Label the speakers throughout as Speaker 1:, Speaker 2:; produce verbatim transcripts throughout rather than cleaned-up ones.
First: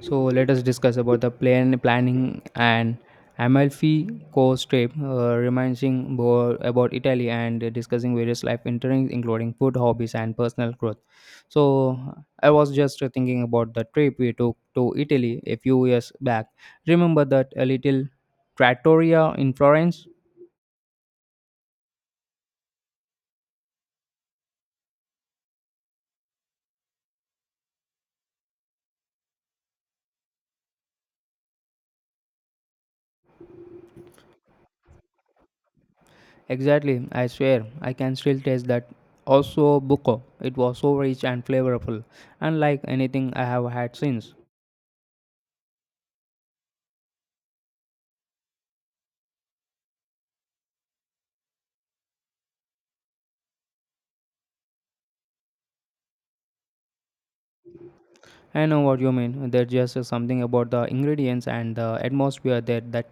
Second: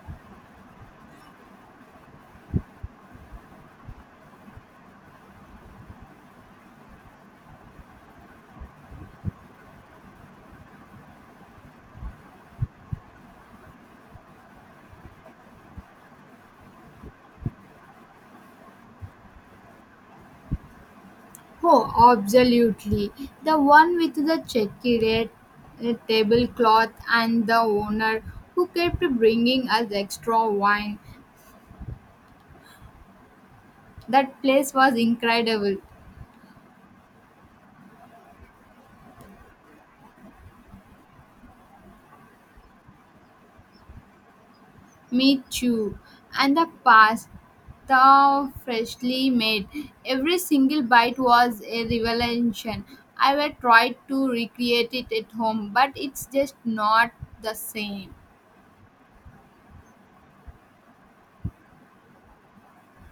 Speaker 1: So let us discuss about the plan planning and Amalfi Coast trip, uh, reminding more about Italy and discussing various life interests, including food, hobbies, and personal growth. So I was just thinking about the trip we took to Italy a few years back. Remember that a little trattoria in Florence?
Speaker 2: Oh, absolutely. The one with the checkered uh, tablecloth and the owner who kept bringing us extra wine. That place was incredible.
Speaker 1: Exactly, I swear, I can still taste that. Also, buco. It was so rich and flavorful, unlike anything I have had since.
Speaker 2: Me too. And the pasta freshly made. Every single bite was a revelation. I will try to recreate it at home, but it's just not the same.
Speaker 1: I know what you mean. There's just uh, something about the ingredients and the atmosphere there that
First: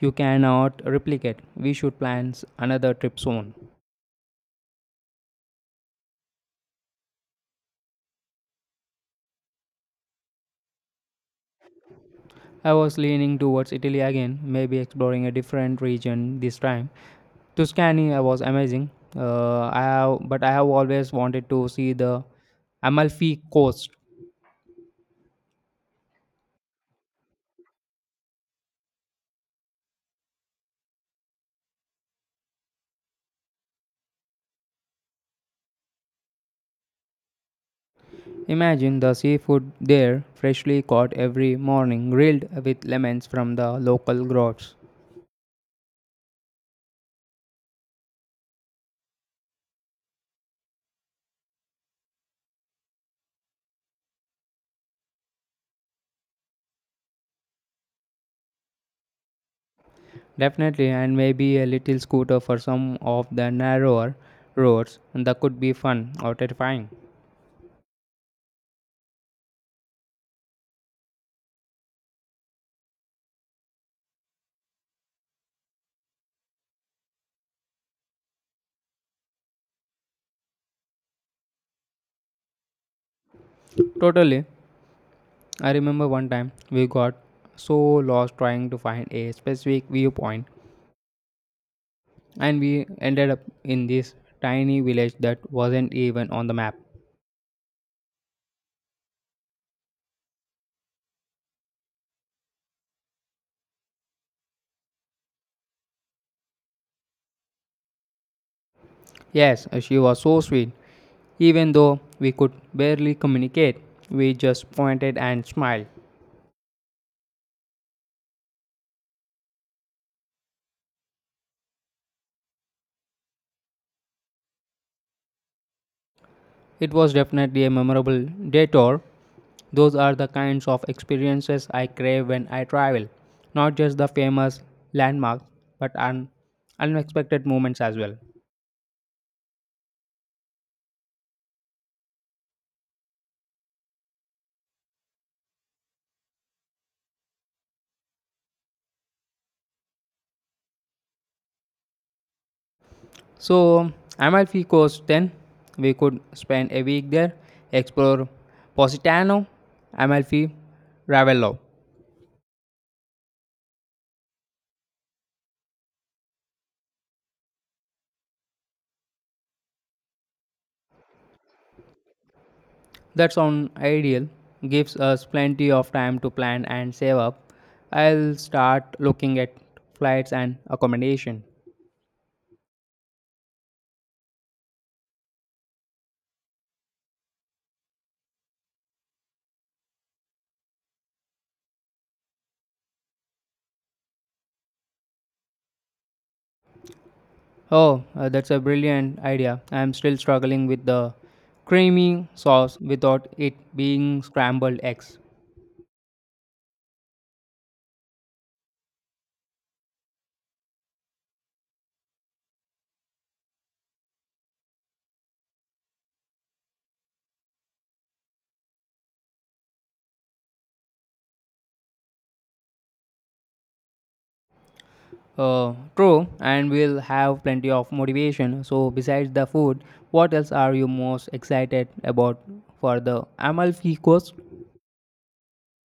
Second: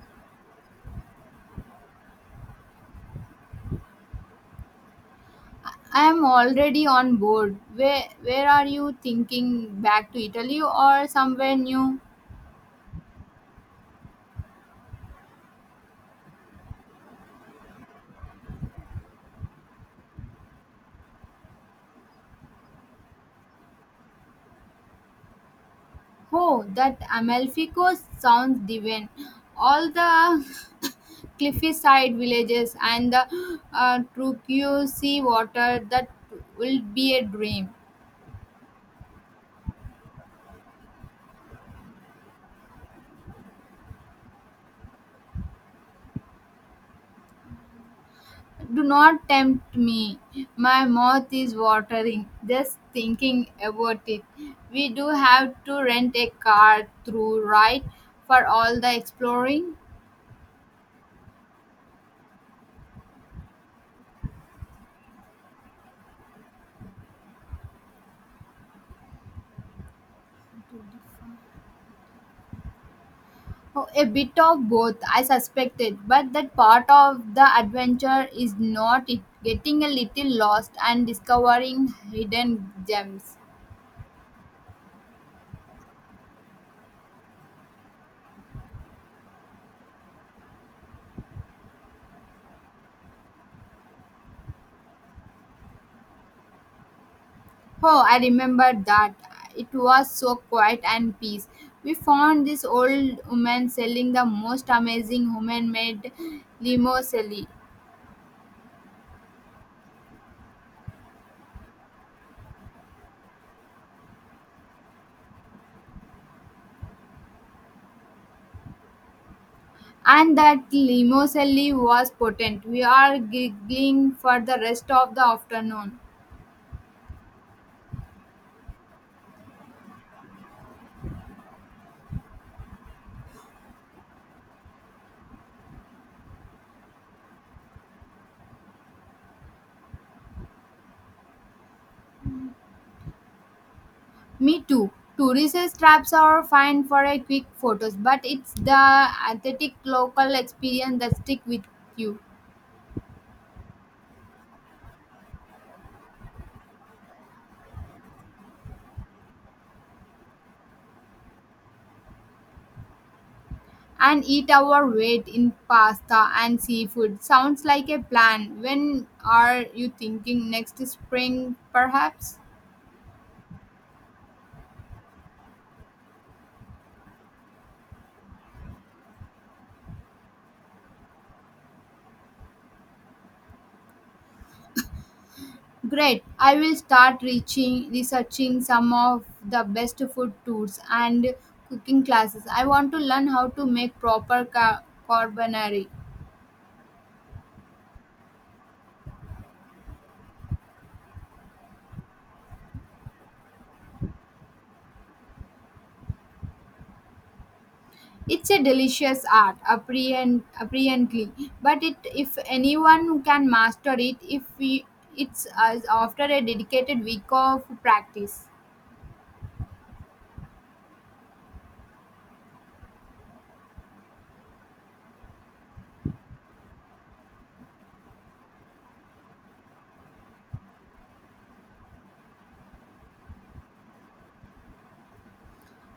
Speaker 1: you cannot replicate. We should plan s- another trip soon.
Speaker 2: I am already on board. Where where are you thinking? Back to Italy or somewhere new?
Speaker 1: I was leaning towards Italy again, maybe exploring a different region this time. Tuscany uh, was amazing. Uh, I have, but I have always wanted to see the Amalfi Coast.
Speaker 2: Oh, that Amalfi Coast sounds divine. All the cliffside villages and the uh, turquoise sea water that will be a dream.
Speaker 1: Imagine the seafood there, freshly caught every morning, grilled with lemons from the local groves.
Speaker 2: Do not tempt me. My mouth is watering just thinking about it. We do have to rent a car through, right? For all the exploring.
Speaker 1: Definitely, and maybe a little scooter for some of the narrower roads. That could be fun or terrifying.
Speaker 2: Oh, a bit of both, I suspected, but that part of the adventure is not it. Getting a little lost and discovering hidden gems.
Speaker 1: Totally. I remember one time we got so lost trying to find a specific viewpoint, and we ended up in this tiny village that wasn't even on the map.
Speaker 2: Oh, I remember that. It was so quiet and peace. We found this old woman selling the most amazing woman made limousine.
Speaker 1: Yes, she was so sweet. Even though we could barely communicate, we just pointed and smiled.
Speaker 2: And that limousine was potent. We are giggling for the rest of the afternoon.
Speaker 1: It was definitely a memorable detour. Those are the kinds of experiences I crave when I travel, not just the famous landmarks, but un- unexpected moments as well.
Speaker 2: Me too. Tourist traps are fine for a quick photos, but it's the authentic local experience that stick with you.
Speaker 1: So, Amalfi Coast then we could spend a week there, explore Positano, Amalfi, Ravello.
Speaker 2: And eat our weight in pasta and seafood. Sounds like a plan. When are you thinking next spring, perhaps?
Speaker 1: That sounds ideal, gives us plenty of time to plan and save up. I'll start looking at flights and accommodation.
Speaker 2: Great. I will start reaching researching some of the best food tours and cooking classes. I want to learn how to make proper ca- carbonara.
Speaker 1: Oh, uh, that's a brilliant idea. I'm still struggling with the creamy sauce without it being scrambled eggs.
Speaker 2: It's a delicious art, apprehend, apparently, but it if anyone who can master it, if we, it's as after a dedicated week of practice.
Speaker 1: Uh, true, and we'll have plenty of motivation. So, besides the food, what else are you most excited about for the Amalfi Coast?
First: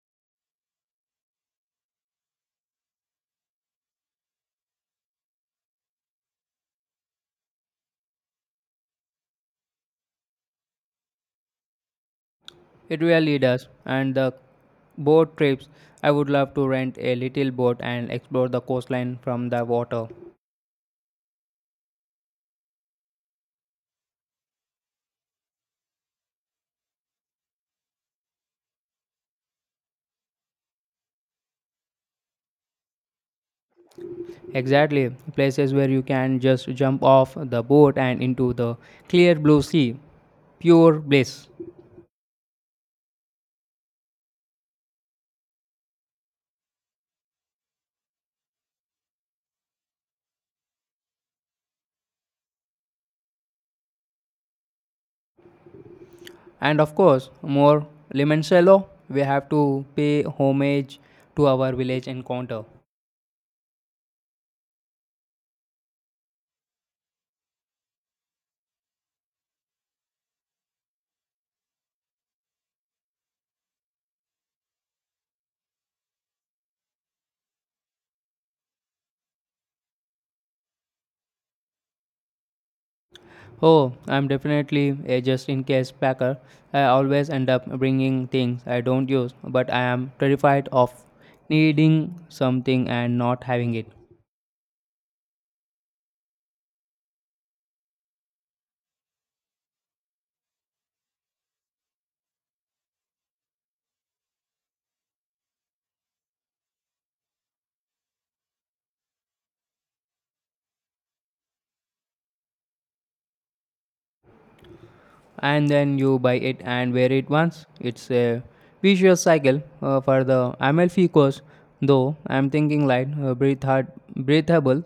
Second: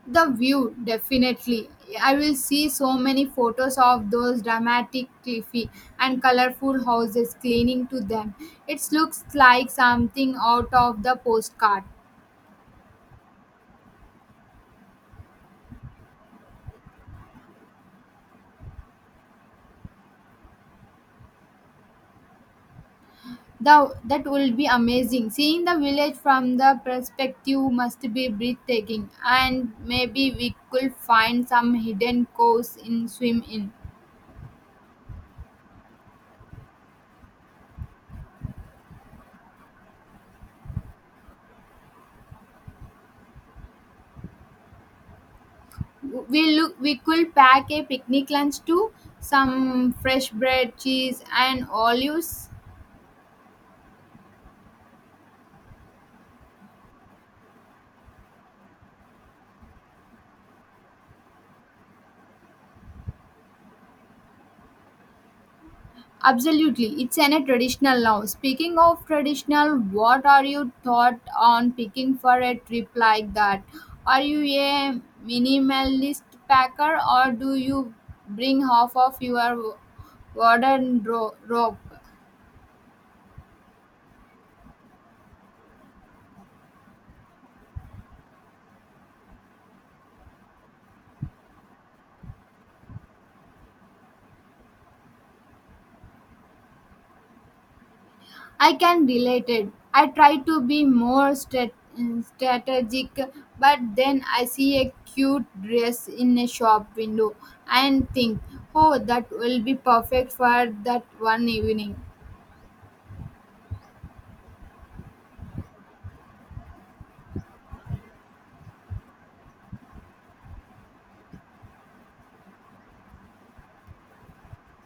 Speaker 2: The view, definitely. I will see so many photos of those dramatic, cliffy, and colorful houses clinging to them. It looks like something out of the postcard.
Speaker 1: It really does, and the boat trips. I would love to rent a little boat and explore the coastline from the water.
Speaker 2: The, that will be amazing. Seeing the village from the perspective must be breathtaking, and maybe we could find some hidden coves in swim in.
Speaker 1: Exactly, places where you can just jump off the boat and into the clear blue sea. Pure bliss.
Speaker 2: We look. We could pack a picnic lunch too, some fresh bread, cheese, and olives.
Speaker 1: And of course, more limoncello, we have to pay homage to our village encounter.
Speaker 2: Absolutely, it's an a traditional now. Speaking of traditional, what are you thought on picking for a trip like that? Are you a minimalist packer or do you bring half of your modern rope?
Speaker 1: Oh, I'm definitely a just in case packer. I always end up bringing things I don't use, but I am terrified of needing something and not having it.
Speaker 2: I can relate it. I try to be more stra- strategic, but then I see a cute dress in a shop window and think, oh, that will be perfect for that one evening.
Speaker 1: And then you buy it and wear it once. It's a vicious cycle, uh, for the Amalfi course, though I'm thinking light, uh, breathe hard, breathable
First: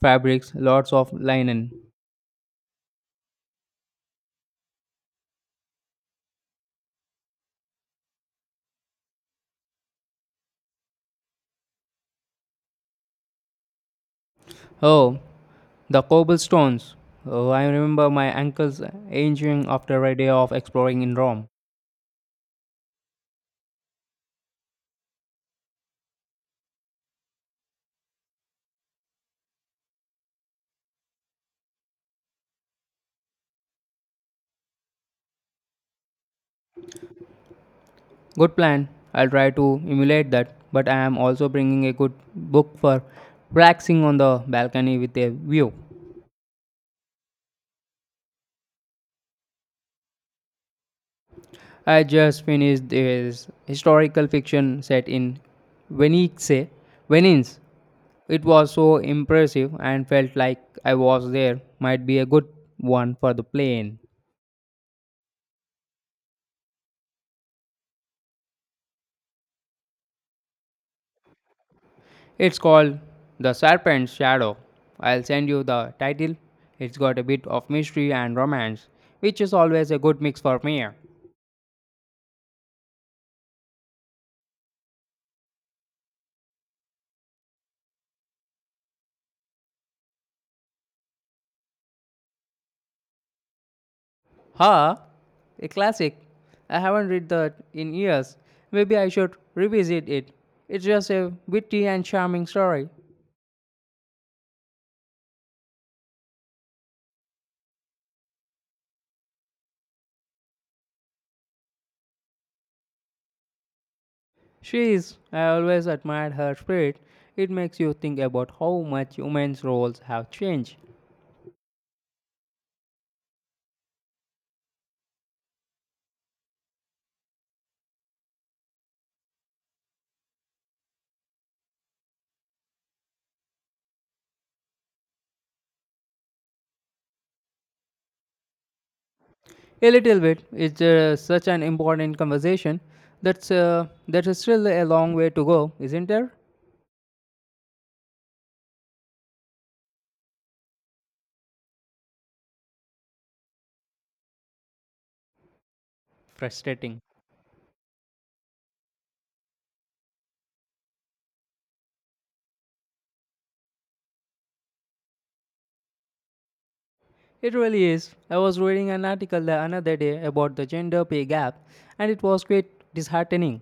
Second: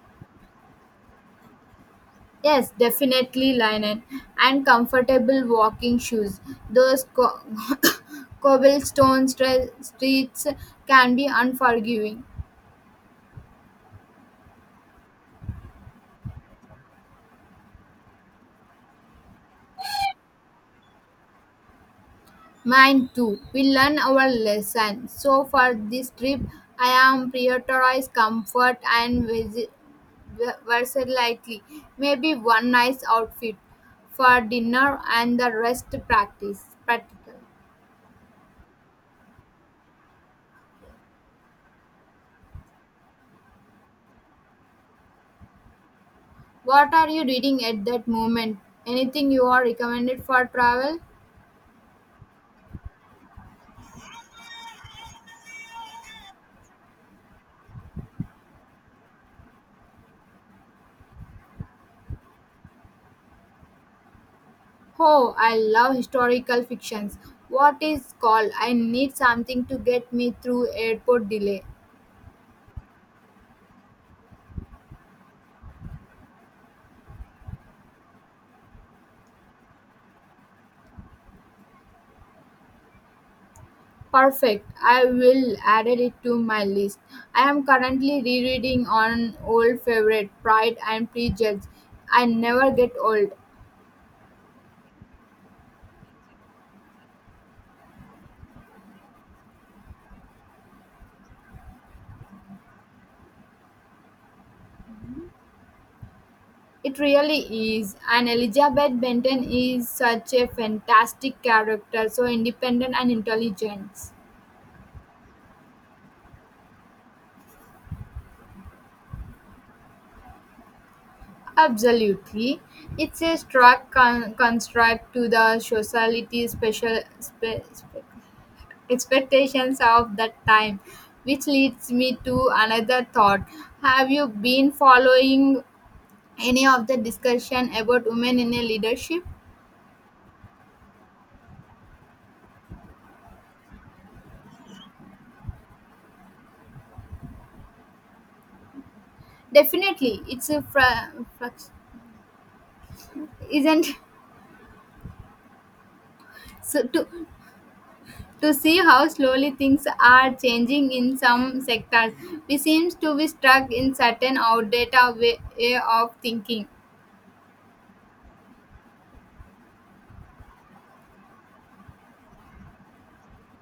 Speaker 1: fabrics, lots of linen.
Speaker 2: Yes, definitely linen and comfortable walking shoes. Those co- cobblestone stre- streets can be unforgiving.
Speaker 1: Oh, the cobblestones. Oh, I remember my ankles aging after a day of exploring in Rome.
Speaker 2: Mine too. We learn our lesson. So for this trip, I am prioritized comfort and visi- v- versatility. Maybe one nice outfit for dinner and the rest practice practical.
Speaker 1: Good plan. I'll try to emulate that, but I am also bringing a good book for relaxing on the balcony with a view.
Speaker 2: What are you reading at that moment? Anything you are recommended for travel?
Speaker 1: I just finished this historical fiction set in Venice. Venice. It was so impressive and felt like I was there. Might be a good one for the plane.
Speaker 2: Oh, I love historical fictions. What is called? I need something to get me through airport delay.
Speaker 1: It's called The Serpent's Shadow. I'll send you the title. It's got a bit of mystery and romance, which is always a good mix for me.
Speaker 2: Perfect. I will add it to my list. I am currently rereading on old favorite Pride and Prejudice. I never get old.
Speaker 1: Huh? A classic. I haven't read that in years. Maybe I should revisit it. It's just a witty and charming story.
Speaker 2: It really is. And Elizabeth Benton is such a fantastic character, so independent and intelligent.
Speaker 1: She is. I always admired her spirit. It makes you think about how much humans' roles have changed.
Speaker 2: Absolutely. It's a stark con- construct to the society's special spe- spe- expectations of that time, which leads me to another thought. Have you been following any of the discussion about women in a leadership?
Speaker 1: A little bit. It's uh, such an important conversation. That's uh, that is still a long way to go, isn't there?
Speaker 2: Definitely. It's a fr- fr- isn't so
Speaker 1: Frustrating.
Speaker 2: to to see how slowly things are changing in some sectors. We seems to be stuck in certain outdated way, way of thinking.
Speaker 1: It really is. I was reading an article the another day about the gender pay gap, and it was quite disheartening.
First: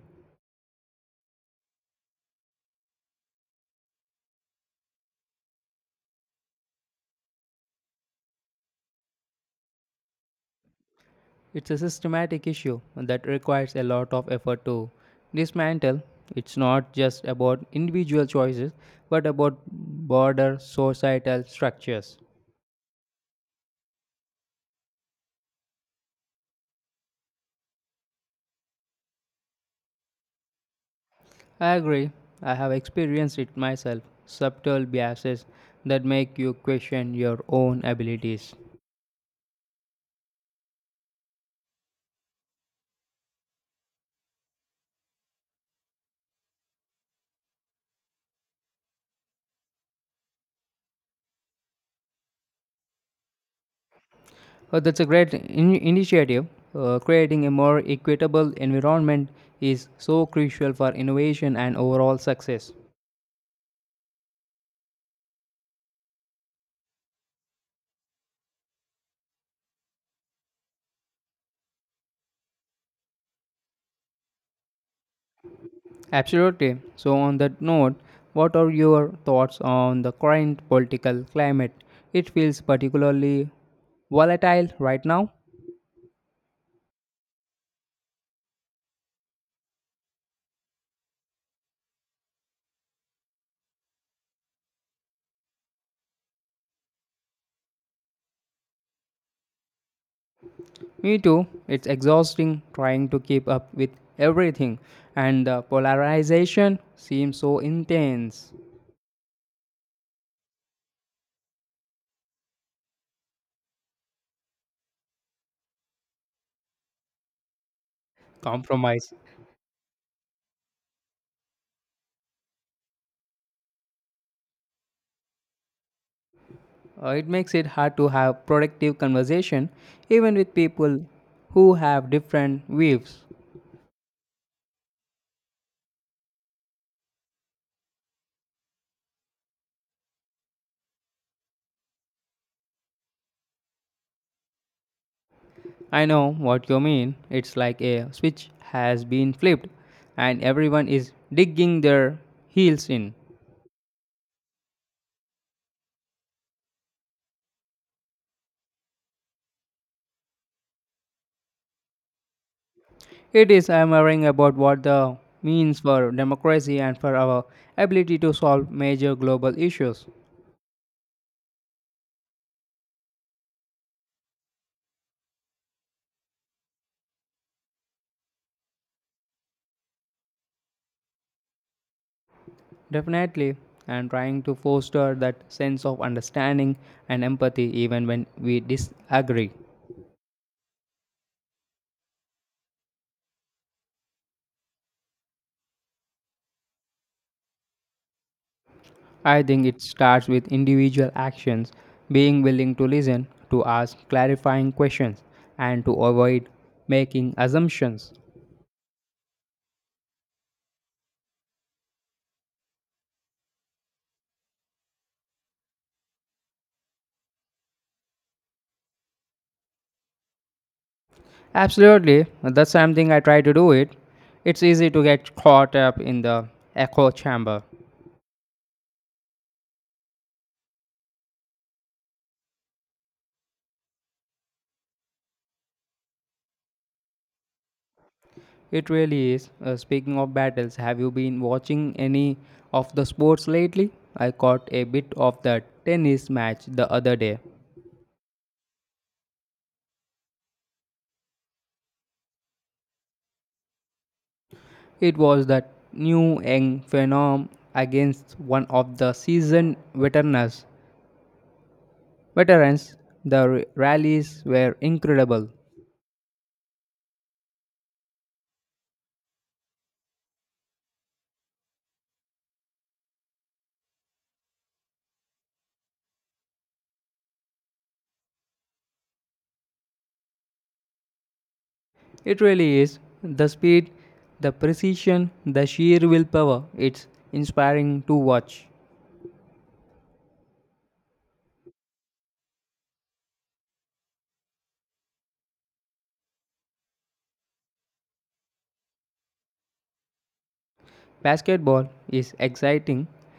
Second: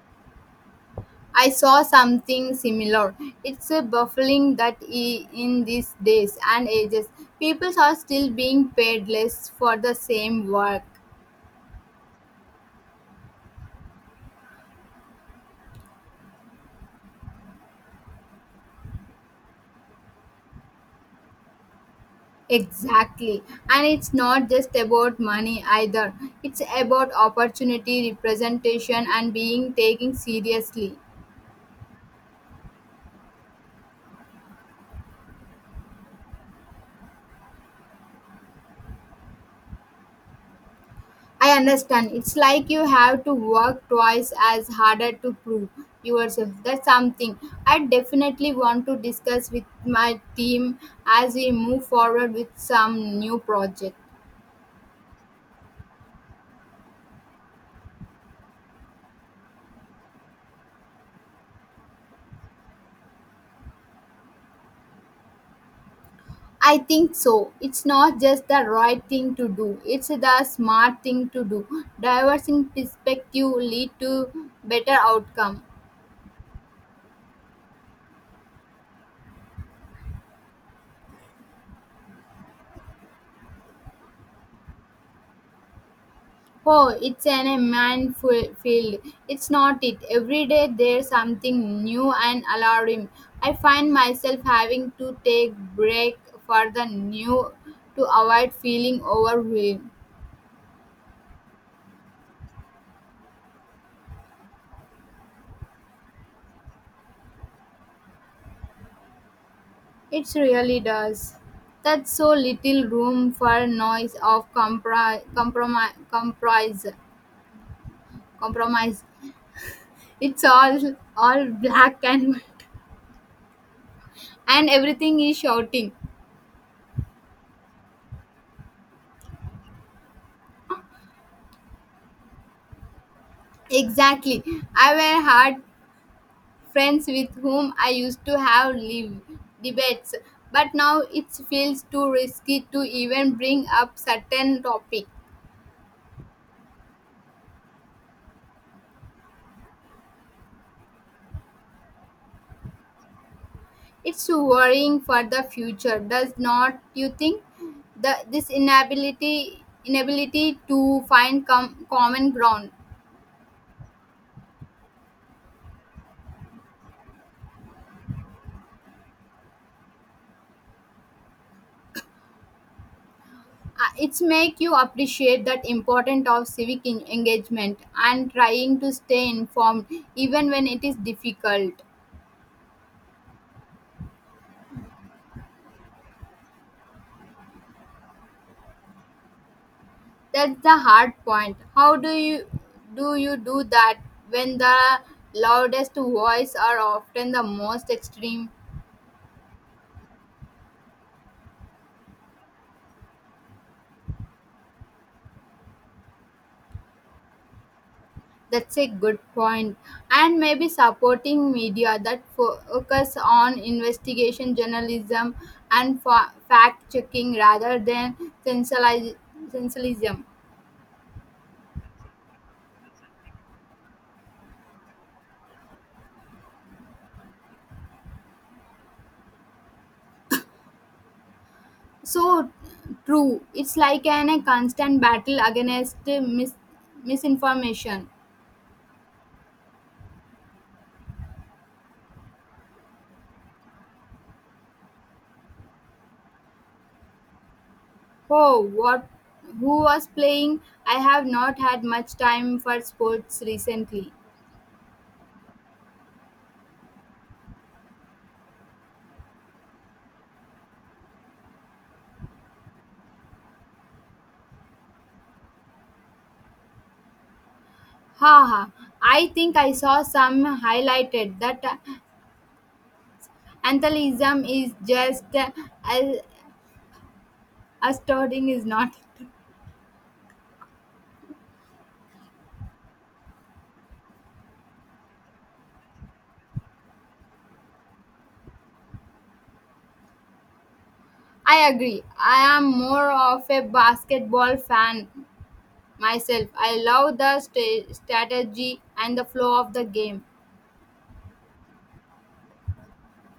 Speaker 2: I saw something similar. It's a baffling that i- in these days and ages, people are still being paid less for the same work.
Speaker 1: It's a systematic issue that requires a lot of effort to dismantle. It's not just about individual choices, but about broader societal structures.
Speaker 2: Exactly. And it's not just about money either. It's about opportunity, representation, and being taken seriously.
Speaker 1: I agree. I have experienced it myself subtle biases that make you question your own abilities.
Speaker 2: I understand. It's like you have to work twice as harder to prove yourself. That's something I definitely want to discuss with my team as we move forward with some new project.
Speaker 1: Oh, that's a great in- initiative. Uh, creating a more equitable environment is so crucial for innovation and overall success.
Speaker 2: I think so. It's not just the right thing to do. It's the smart thing to do. Diversing perspective lead to better outcome.
Speaker 1: Absolutely. So, on that note, what are your thoughts on the current political climate? It feels particularly volatile right now.
Speaker 2: Oh, it's an immense fu- field. It's not it. Every day there's something new and alarming. I find myself having to take break for the new to avoid feeling overwhelmed.
Speaker 1: Me too. It's exhausting trying to keep up with everything, and the polarization seems so intense.
Speaker 2: It really does. That's so little room for noise of compri- compromise, compromise, compromise.
Speaker 1: Compromise.
Speaker 2: It's all all black and white, and everything is shouting.
Speaker 1: Uh, it makes it hard to have productive conversation even with people who have different views.
Speaker 2: Exactly. I were hard friends with whom I used to have live debates, but now it feels too risky to even bring up certain topic.
Speaker 1: I know what you mean. It's like a switch has been flipped and everyone is digging their heels in.
Speaker 2: It's worrying for the future, does not you think? The this inability inability to find com- common ground.
Speaker 1: It is hammering about what the means for democracy and for our ability to solve major global issues.
Speaker 2: Uh, it's make you appreciate that importance of civic en- engagement and trying to stay informed even when it is difficult.
Speaker 1: Definitely, and trying to foster that sense of understanding and empathy even when we disagree.
Speaker 2: That's the hard point. How do you do you do that when the loudest voice are often the most extreme?
Speaker 1: I think it starts with individual actions, being willing to listen, to ask clarifying questions, and to avoid making assumptions.
Speaker 2: That's a good point. And maybe supporting media that fo- focus on investigation journalism and fa- fact checking rather than sensationalism. sensationalism.
Speaker 1: Absolutely, that's something I try to do it. It's easy to get caught up in the echo chamber.
Speaker 2: So true. It's like an, a constant battle against mis- misinformation.
Speaker 1: It really is. Uh, speaking of battles, have you been watching any of the sports lately? I caught a bit of the tennis match the other day.
Speaker 2: Oh, what? Who was playing? I have not had much time for sports recently.
Speaker 1: It was that new young phenom against one of the seasoned veterans. Veterans, the r- rallies were incredible.
Speaker 2: Haha, I think I saw some highlighted that uh, antheliism is just uh, as astounding is not. It?
Speaker 1: It really is the speed, the precision, the sheer willpower. It's inspiring to watch.
Speaker 2: I agree. I am more of a basketball fan myself. I love the sta strategy and the flow of the game.
Speaker 1: Basketball is exciting,